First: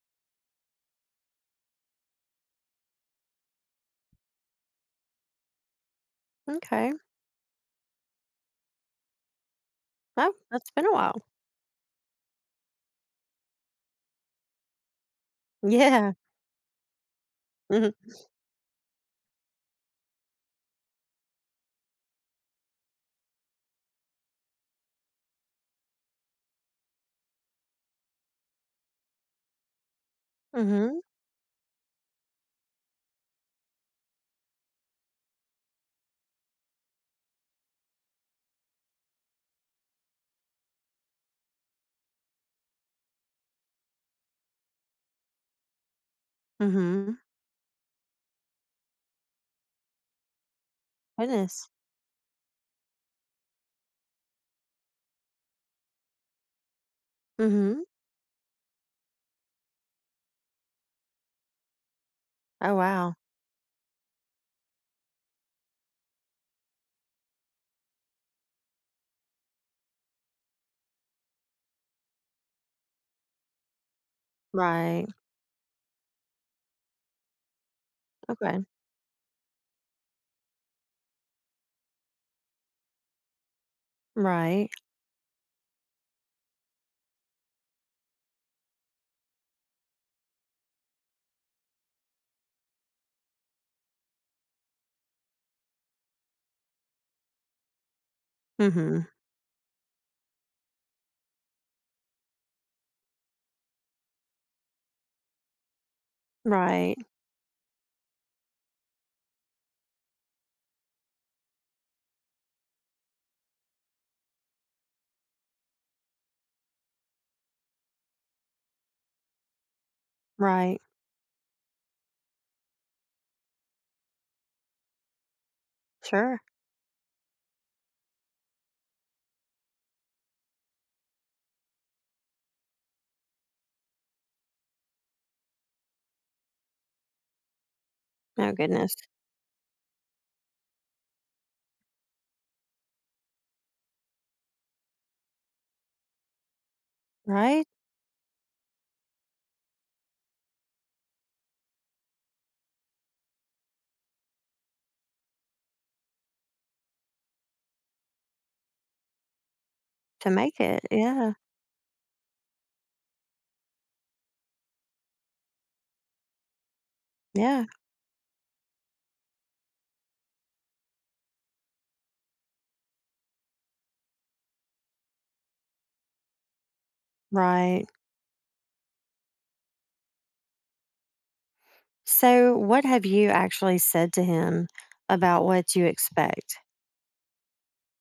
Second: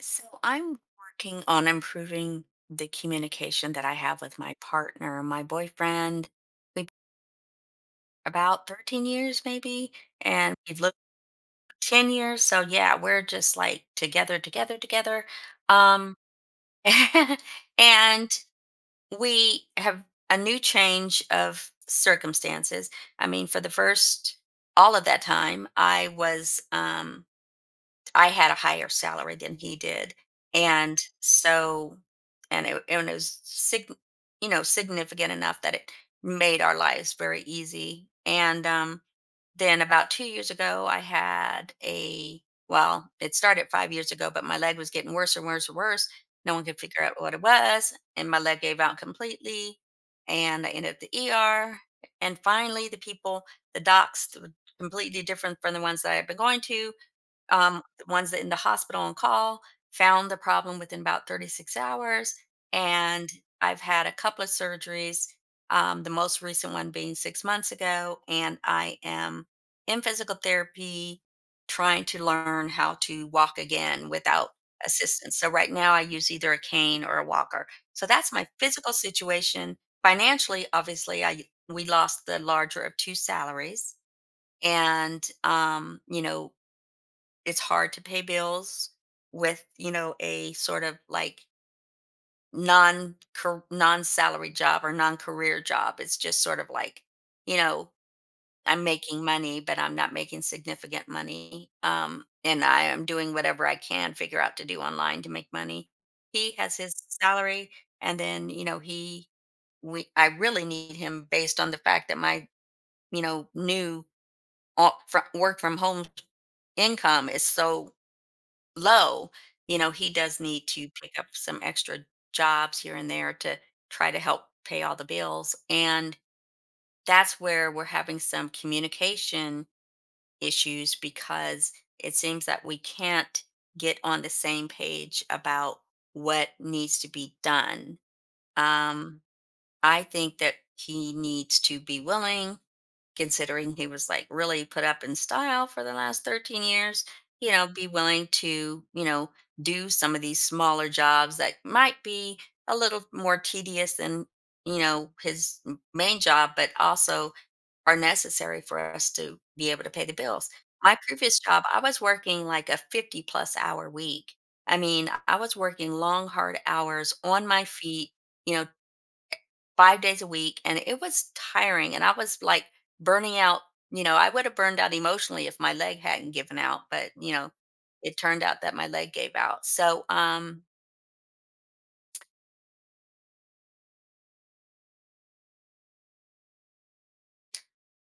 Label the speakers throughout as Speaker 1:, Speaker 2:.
Speaker 1: So I'm working on improving the communication that I have with my partner, my boyfriend. We
Speaker 2: Okay.
Speaker 1: about 13 years maybe,
Speaker 2: Oh,
Speaker 1: and
Speaker 2: that's
Speaker 1: we've
Speaker 2: been a
Speaker 1: looked
Speaker 2: while.
Speaker 1: for 10 years. So yeah, we're just like together, together, together.
Speaker 2: Yeah.
Speaker 1: Um
Speaker 2: Mhm.
Speaker 1: and we have a new change of circumstances. I mean, for the first all of that time, I was I had a higher salary than he did,
Speaker 2: Mhm.
Speaker 1: and so and it was significant enough that it made our lives very easy. And then about 2 years ago, I had a well, it started 5 years ago, but my leg was getting worse and worse and worse. No one could figure
Speaker 2: Mhm.
Speaker 1: out what it was, and my leg gave out completely, and I ended up at the
Speaker 2: Goodness.
Speaker 1: ER. And finally, the people, the docs, th- completely different from the ones that I had been going to,
Speaker 2: Mhm.
Speaker 1: the ones that in the hospital on call found the problem within about 36 hours.
Speaker 2: Oh, wow.
Speaker 1: And I've had a couple of surgeries, the most recent one being 6 months ago. And I am in physical therapy trying to learn how to walk again without
Speaker 2: Right.
Speaker 1: assistance. So right now I use either a cane or a walker. So that's my
Speaker 2: Okay.
Speaker 1: physical situation. Financially, obviously, I we lost the larger of two salaries
Speaker 2: Right.
Speaker 1: and it's hard to pay bills with a sort of like non non salary job or non career job. It's just sort of like you know I'm
Speaker 2: Mhm.
Speaker 1: making money but I'm not making significant money. And I am doing whatever I can figure out to do online to make money. He has
Speaker 2: Right.
Speaker 1: his salary and then he we I really need him based on the fact that my new work from home income is so low. He does need
Speaker 2: Right.
Speaker 1: to pick up some extra jobs here and there to try to help pay all the bills. And
Speaker 2: Sure.
Speaker 1: that's where we're having some communication issues because it seems that we can't get on the same page about what needs to be done.
Speaker 2: Oh, goodness.
Speaker 1: Um, I think that he needs to be willing, considering he was like really put up in style for the last 13 years,
Speaker 2: Right?
Speaker 1: be willing to, do some of these smaller jobs that might be a little more tedious than, his main job, but also are necessary for us to be able to pay the
Speaker 2: To
Speaker 1: bills.
Speaker 2: make it.
Speaker 1: My
Speaker 2: Yeah.
Speaker 1: previous job, I was working like a 50 plus hour week. I mean, I was working long, hard hours on my
Speaker 2: Yeah.
Speaker 1: feet, you know, 5 days a week, and it was tiring and I was like burning out. I would have burned out emotionally if my leg hadn't given out, but
Speaker 2: Right.
Speaker 1: it turned out that my leg gave out. So,
Speaker 2: So, what have you actually said to him about what you expect?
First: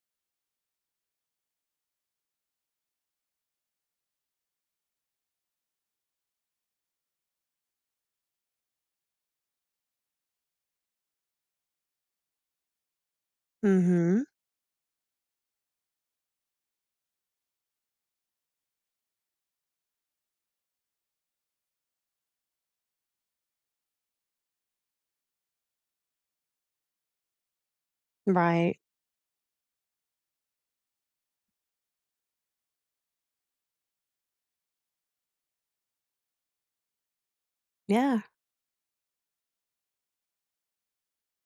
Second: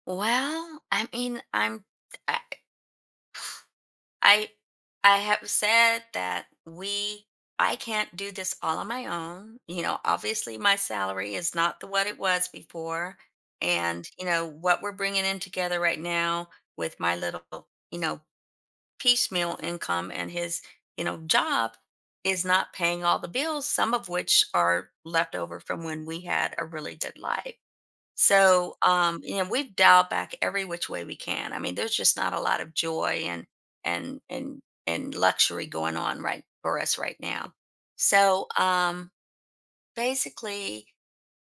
Speaker 1: well, I mean, I I, I have said that we I can't do this all on my own. You know, obviously my salary is not the what it was before, and
Speaker 2: Mhm.
Speaker 1: you know what we're bringing in together right now with my little, you know piecemeal income, and his, job is not paying all the bills, some of which are left over from when we had a really good life. So,
Speaker 2: Right.
Speaker 1: you know, we've dialed back every which way we can. I mean, there's just not a lot of joy and and and and luxury going on right for us right now.
Speaker 2: Yeah.
Speaker 1: So, basically,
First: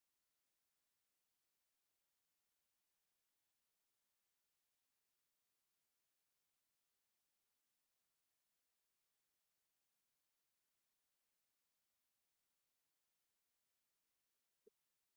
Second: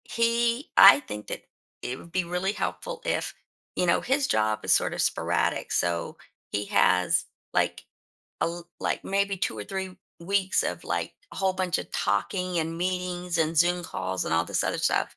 Speaker 1: I think that it would be really helpful if, you know, his job is sort of sporadic. So he has like like maybe 2 or 3 weeks of like a whole bunch of talking and meetings and Zoom calls and all this other stuff,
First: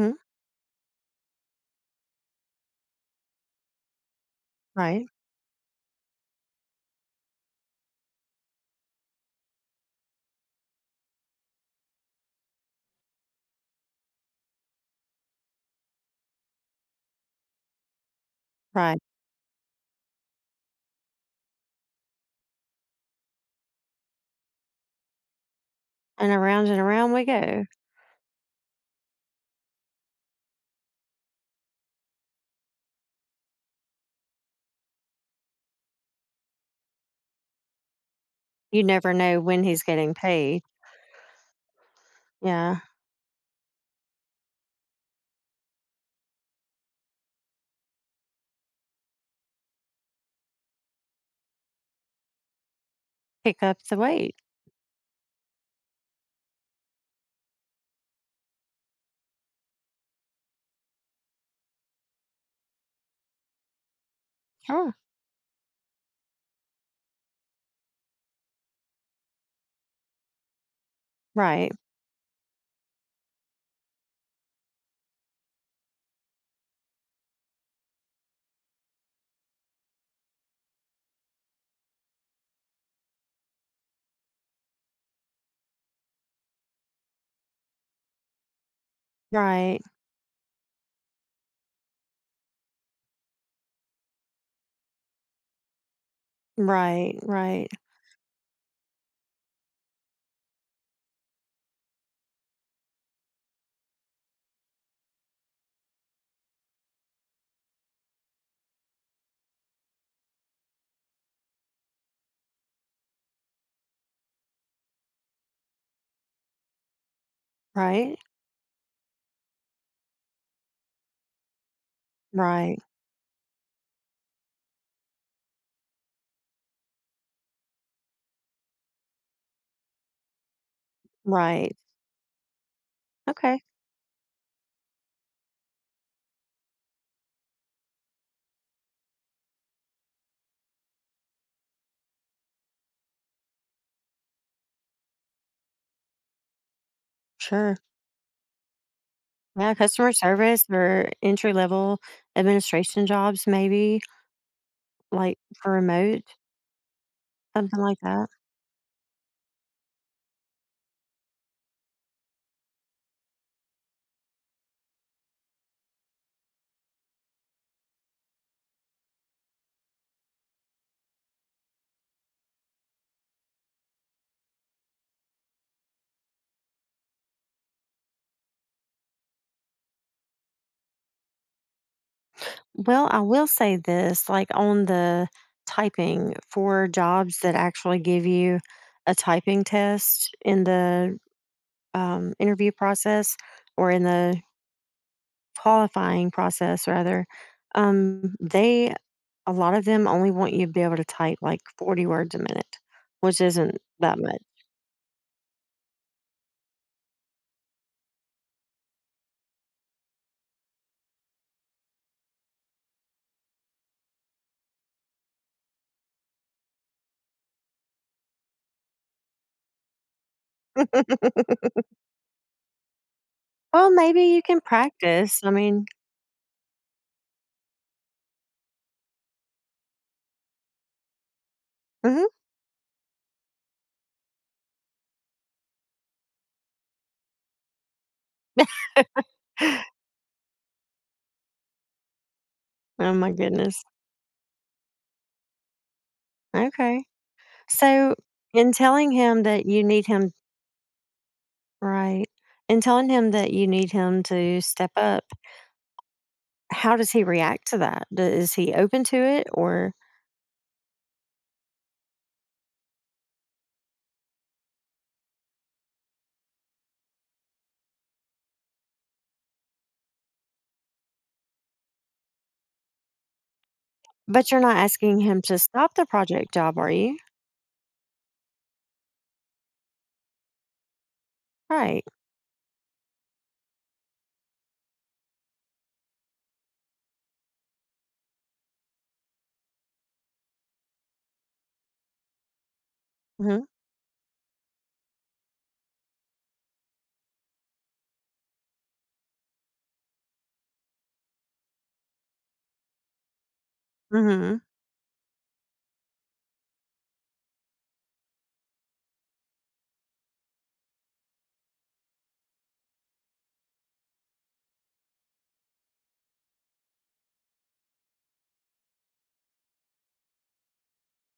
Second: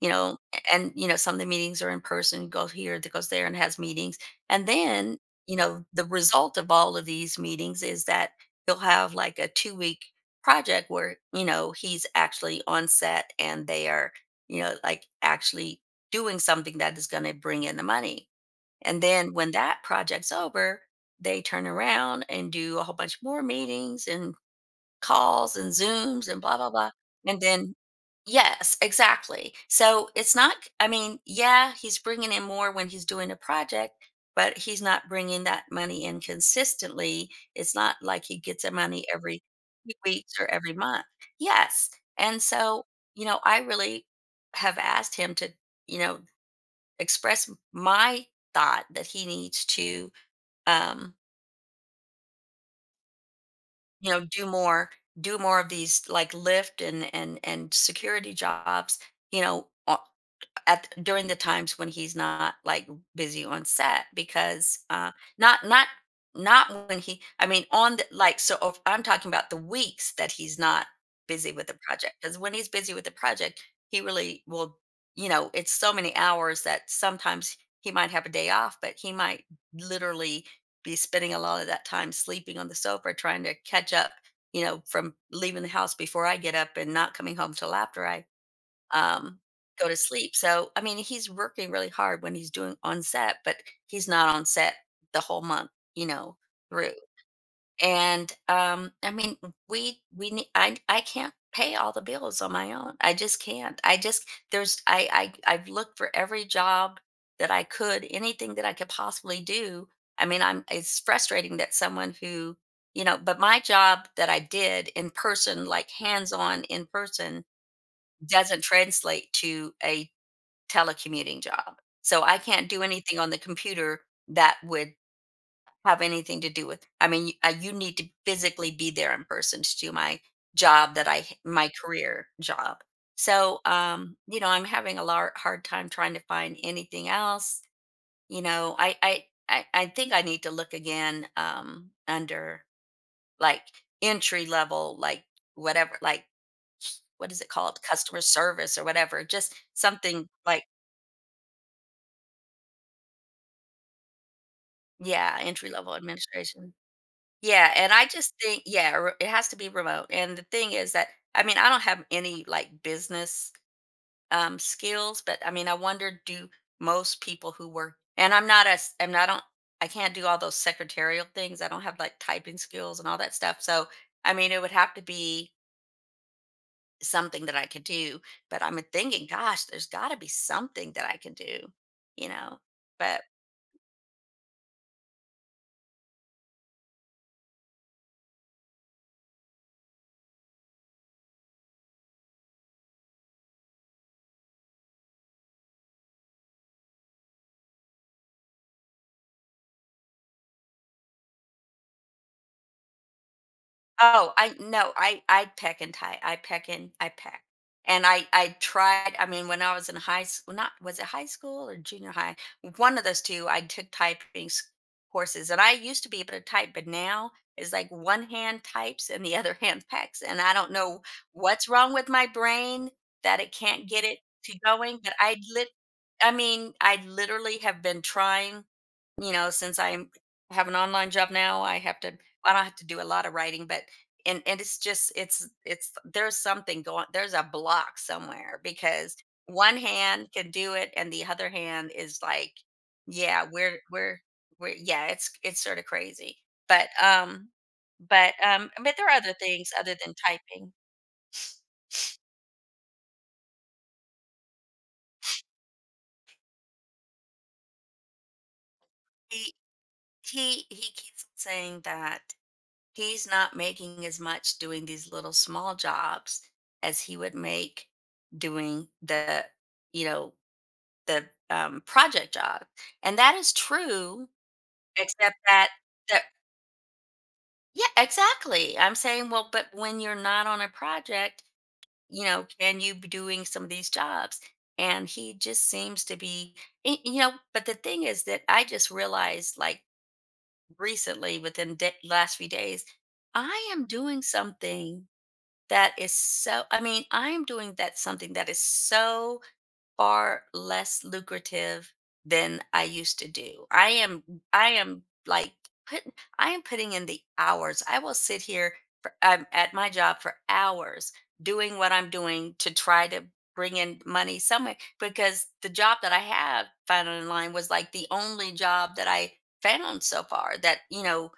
Speaker 1: you know, and you know, some of the meetings are in person, goes here, that goes there and has meetings. And
Speaker 2: Right.
Speaker 1: then, you know, the result of all of these meetings is that he'll have like a 2 week project where, you know, he's actually on set and they are, you know, like actually doing something that is going to bring in the money.
Speaker 2: Right.
Speaker 1: And then when that project's over, they turn around and do a whole bunch more meetings and calls and Zooms and blah, blah,
Speaker 2: And
Speaker 1: blah.
Speaker 2: around we
Speaker 1: And
Speaker 2: go.
Speaker 1: then, yes, exactly. So it's not, I mean, yeah, he's bringing in more when he's doing a project, but he's not bringing that money in consistently. It's not like he gets the
Speaker 2: You
Speaker 1: money
Speaker 2: never know
Speaker 1: every
Speaker 2: when he's
Speaker 1: few
Speaker 2: getting
Speaker 1: weeks or
Speaker 2: paid.
Speaker 1: every month. Yes. And
Speaker 2: Yeah.
Speaker 1: so, you know, I really have asked him to, you know, express my thought that he needs to um
Speaker 2: Pick up the
Speaker 1: you know
Speaker 2: weight.
Speaker 1: do more do more of these like lift and security jobs, you know o- at during the times when he's not like busy on set. Because
Speaker 2: Sure.
Speaker 1: not not not when he, I mean on the like, so if I'm talking about the weeks that he's not busy with
Speaker 2: Right,
Speaker 1: the project, because when he's busy with the project he really will, you know, it's so many hours that sometimes he might have a day off, but he might literally be spending a lot of that time sleeping on the sofa trying to catch up, you know, from leaving the house before I get up and not coming home till after I um,
Speaker 2: right,
Speaker 1: go to sleep. So, I mean, he's working really hard when he's doing on set, but he's not on set the whole month, you know, through.
Speaker 2: right, right,
Speaker 1: And I mean, we need. I can't pay all the bills on my own. I just can't. I just there's I I've looked for every job that I could, anything that I could possibly do. I mean, I'm it's frustrating that someone who, you know, but my job that I did in person, like hands on in person,
Speaker 2: right,
Speaker 1: doesn't translate to a telecommuting job. So I can't
Speaker 2: right,
Speaker 1: do anything on the computer that would have anything to do with, I mean, you need to physically be there in person to do my job my
Speaker 2: right.
Speaker 1: career job. So,
Speaker 2: Okay,
Speaker 1: you know, I'm having a hard time trying to find anything else. You know, I think I need to look again, under like entry level, like whatever, like what is it
Speaker 2: sure.
Speaker 1: called? Customer service or whatever, just
Speaker 2: Yeah, customer
Speaker 1: something
Speaker 2: service
Speaker 1: like,
Speaker 2: or entry level administration jobs, maybe like
Speaker 1: yeah, entry
Speaker 2: for
Speaker 1: level
Speaker 2: remote,
Speaker 1: administration. Yeah,
Speaker 2: something
Speaker 1: and
Speaker 2: like
Speaker 1: I
Speaker 2: that.
Speaker 1: just think, yeah, it has to be remote. And the thing is that, I mean, I don't have any like business skills, but I mean, I wonder, do most people who work, and I'm not on, I can't do all those secretarial things. I don't have like typing skills and all that stuff. So, I mean, it would have to be something that I could do, but I'm thinking gosh, there's got to be something that I can do, you know.
Speaker 2: Well, I
Speaker 1: But
Speaker 2: will say this, like, on the typing, for jobs that actually give you a typing test in the interview process, or in the qualifying process, rather, they, a lot of them only want you to be able to type, like, 40 words a minute, which isn't that
Speaker 1: oh,
Speaker 2: much.
Speaker 1: I no, I peck and tie. And I tried, I mean, when I was in high school, not was it high school or junior high? One of those two, I took courses and I used to be able to type, but now is like one hand types and the other hand packs. And I don't know what's wrong with my brain that it can't
Speaker 2: Well,
Speaker 1: get it
Speaker 2: maybe you
Speaker 1: to
Speaker 2: can
Speaker 1: going, but
Speaker 2: practice, I mean
Speaker 1: I mean, I literally have been trying, since I have an online job now, I have to.
Speaker 2: mhm.
Speaker 1: I don't have to do a lot of writing, but and it's just it's there's something going. There's a block somewhere because one hand can do it, and the other hand is like,
Speaker 2: Oh my
Speaker 1: yeah,
Speaker 2: goodness.
Speaker 1: we're yeah, it's sort of crazy. But
Speaker 2: Okay.
Speaker 1: um,
Speaker 2: So, in
Speaker 1: but there are
Speaker 2: telling
Speaker 1: other
Speaker 2: him that
Speaker 1: things
Speaker 2: you
Speaker 1: other
Speaker 2: need
Speaker 1: than
Speaker 2: him,
Speaker 1: typing.
Speaker 2: right. In telling him that you need him to step up, how does he react to that? D is he open to it?
Speaker 1: He
Speaker 2: Or
Speaker 1: he keeps saying that he's not making as much doing these little small jobs as he would make doing the, you know, the project job, and that is true,
Speaker 2: but you're not asking
Speaker 1: except
Speaker 2: him to
Speaker 1: that
Speaker 2: stop the
Speaker 1: that
Speaker 2: project job, are you?
Speaker 1: yeah, exactly, I'm saying, well, but when you're not on a project,
Speaker 2: Right.
Speaker 1: you know, can you be doing some of these jobs? And he just seems to be, you know, but the thing is that I just realized like recently within the last few days
Speaker 2: Mhm.
Speaker 1: I am doing something that is so, I mean, I'm doing that something that is so far less lucrative than I used to do.
Speaker 2: Mhm.
Speaker 1: I am like put, I am putting in the hours. I will sit here for, I'm at my job for hours doing what I'm doing to try to bring in money somewhere, because the job that I have found online was like the only job that I found so far that, you know,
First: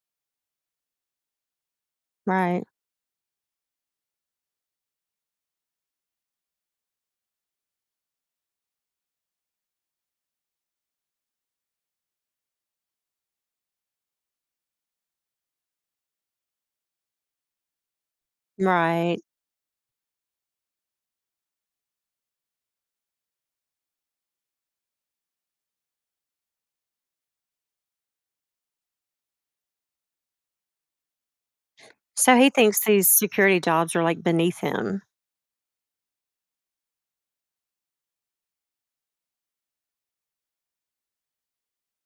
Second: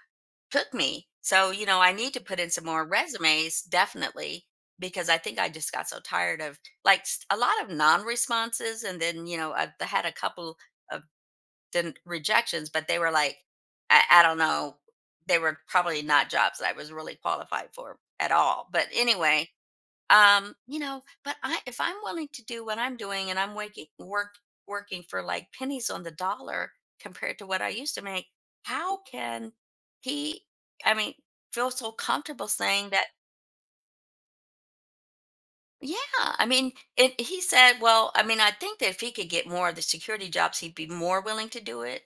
Speaker 1: took me. So, you know, I need to put in
Speaker 2: Right.
Speaker 1: some more resumes, definitely, because I think I just got so tired of like a lot of non responses. And then, you know, I had a couple of rejections, but they were like, I don't know, they were probably not jobs that I was really qualified for at all. But
Speaker 2: Right.
Speaker 1: anyway, you know, but I, if I'm willing to do what I'm doing and I'm waking work working for like pennies on the dollar compared to what I used to make, how can he, I mean, feel so
Speaker 2: So
Speaker 1: comfortable
Speaker 2: he thinks
Speaker 1: saying that?
Speaker 2: these security jobs are like beneath him.
Speaker 1: Yeah, I mean, and he said, "Well, I mean, I think that if he could get more of the security jobs, he'd be more willing to do it."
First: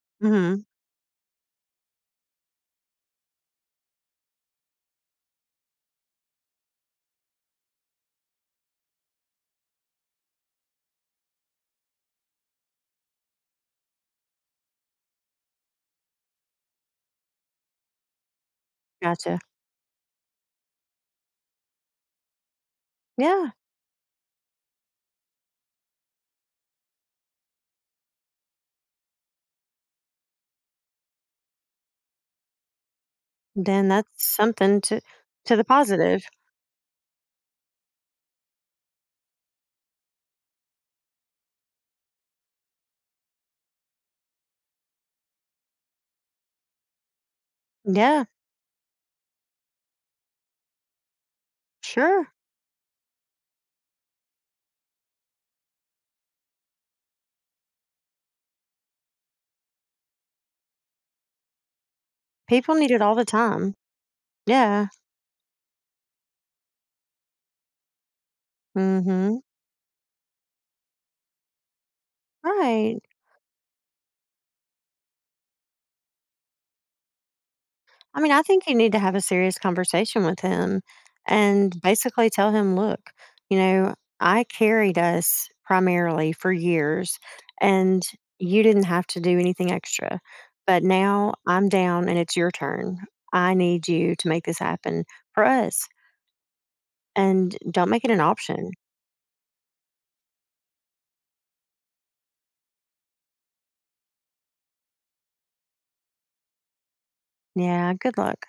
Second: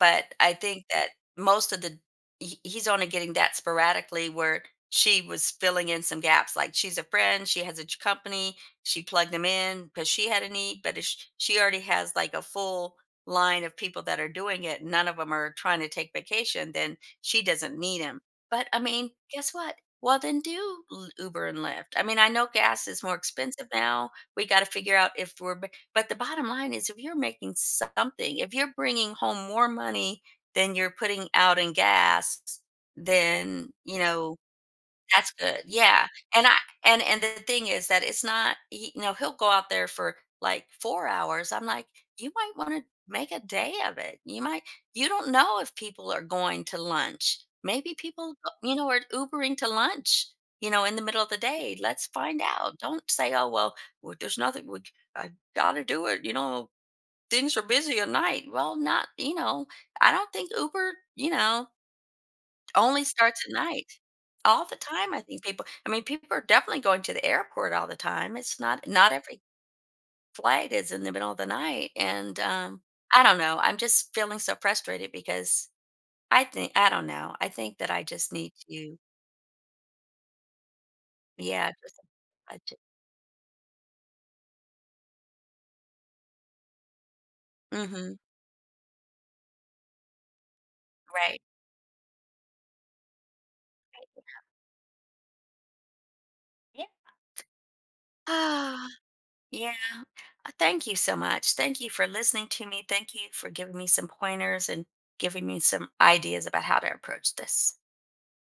Speaker 1: But I
Speaker 2: Mhm.
Speaker 1: think that most of the he's only getting that sporadically. Where she was filling in some gaps, like she's a friend, she has a company, she plugged them in because she had a need. But if she already has like a full line of people that are doing it, none of them are trying to take vacation, then she doesn't need him. But I mean,
Speaker 2: Gotcha.
Speaker 1: guess what? Well, then do Uber and Lyft. I mean, I know gas is more
Speaker 2: Yeah.
Speaker 1: expensive now. We got to figure out if we're, but the bottom line is, if you're making something, if you're bringing home more money than you're putting out in gas, then,
Speaker 2: Then
Speaker 1: you
Speaker 2: that's
Speaker 1: know,
Speaker 2: something to
Speaker 1: that's
Speaker 2: to
Speaker 1: good.
Speaker 2: the
Speaker 1: Yeah,
Speaker 2: positive.
Speaker 1: and I and the thing is that it's not he, you know, he'll go out there for like 4 hours. I'm like, "You might wanna make a day of it. You might, you don't know if people are going to lunch. Maybe
Speaker 2: Yeah.
Speaker 1: people, you know, are Ubering to lunch, you know, in the middle of the day. Let's
Speaker 2: Sure.
Speaker 1: find out. Don't say, 'Oh, well, well, there's nothing we c I gotta do it, you know, things are busy at night.'" Well, not, you know, I don't think Uber, you know,
Speaker 2: People need it
Speaker 1: only
Speaker 2: all the
Speaker 1: starts at
Speaker 2: time.
Speaker 1: night. All the
Speaker 2: Yeah.
Speaker 1: time, I think people, I mean, people are definitely going to the airport all the time. It's not not
Speaker 2: Mhm.
Speaker 1: every flight is in the middle of the night, and,
Speaker 2: Right.
Speaker 1: I don't know, I'm just feeling so frustrated because I think, I don't know, I think that I
Speaker 2: I mean,
Speaker 1: just
Speaker 2: I
Speaker 1: need
Speaker 2: think you need to
Speaker 1: to,
Speaker 2: have a serious conversation with him
Speaker 1: yeah,
Speaker 2: and
Speaker 1: just
Speaker 2: basically tell
Speaker 1: a
Speaker 2: him,
Speaker 1: budget.
Speaker 2: look, you know, I carried us primarily for years and
Speaker 1: Mhm,
Speaker 2: you didn't have to do anything extra. But now
Speaker 1: right.
Speaker 2: I'm down and it's your turn. I need you to make this happen for us,
Speaker 1: Yeah.
Speaker 2: and don't make it an option.
Speaker 1: Ah, yeah. Thank you so much. Thank you for listening to me. Thank you for giving me some pointers and giving me some ideas about how to approach this.
Speaker 2: Yeah, good luck.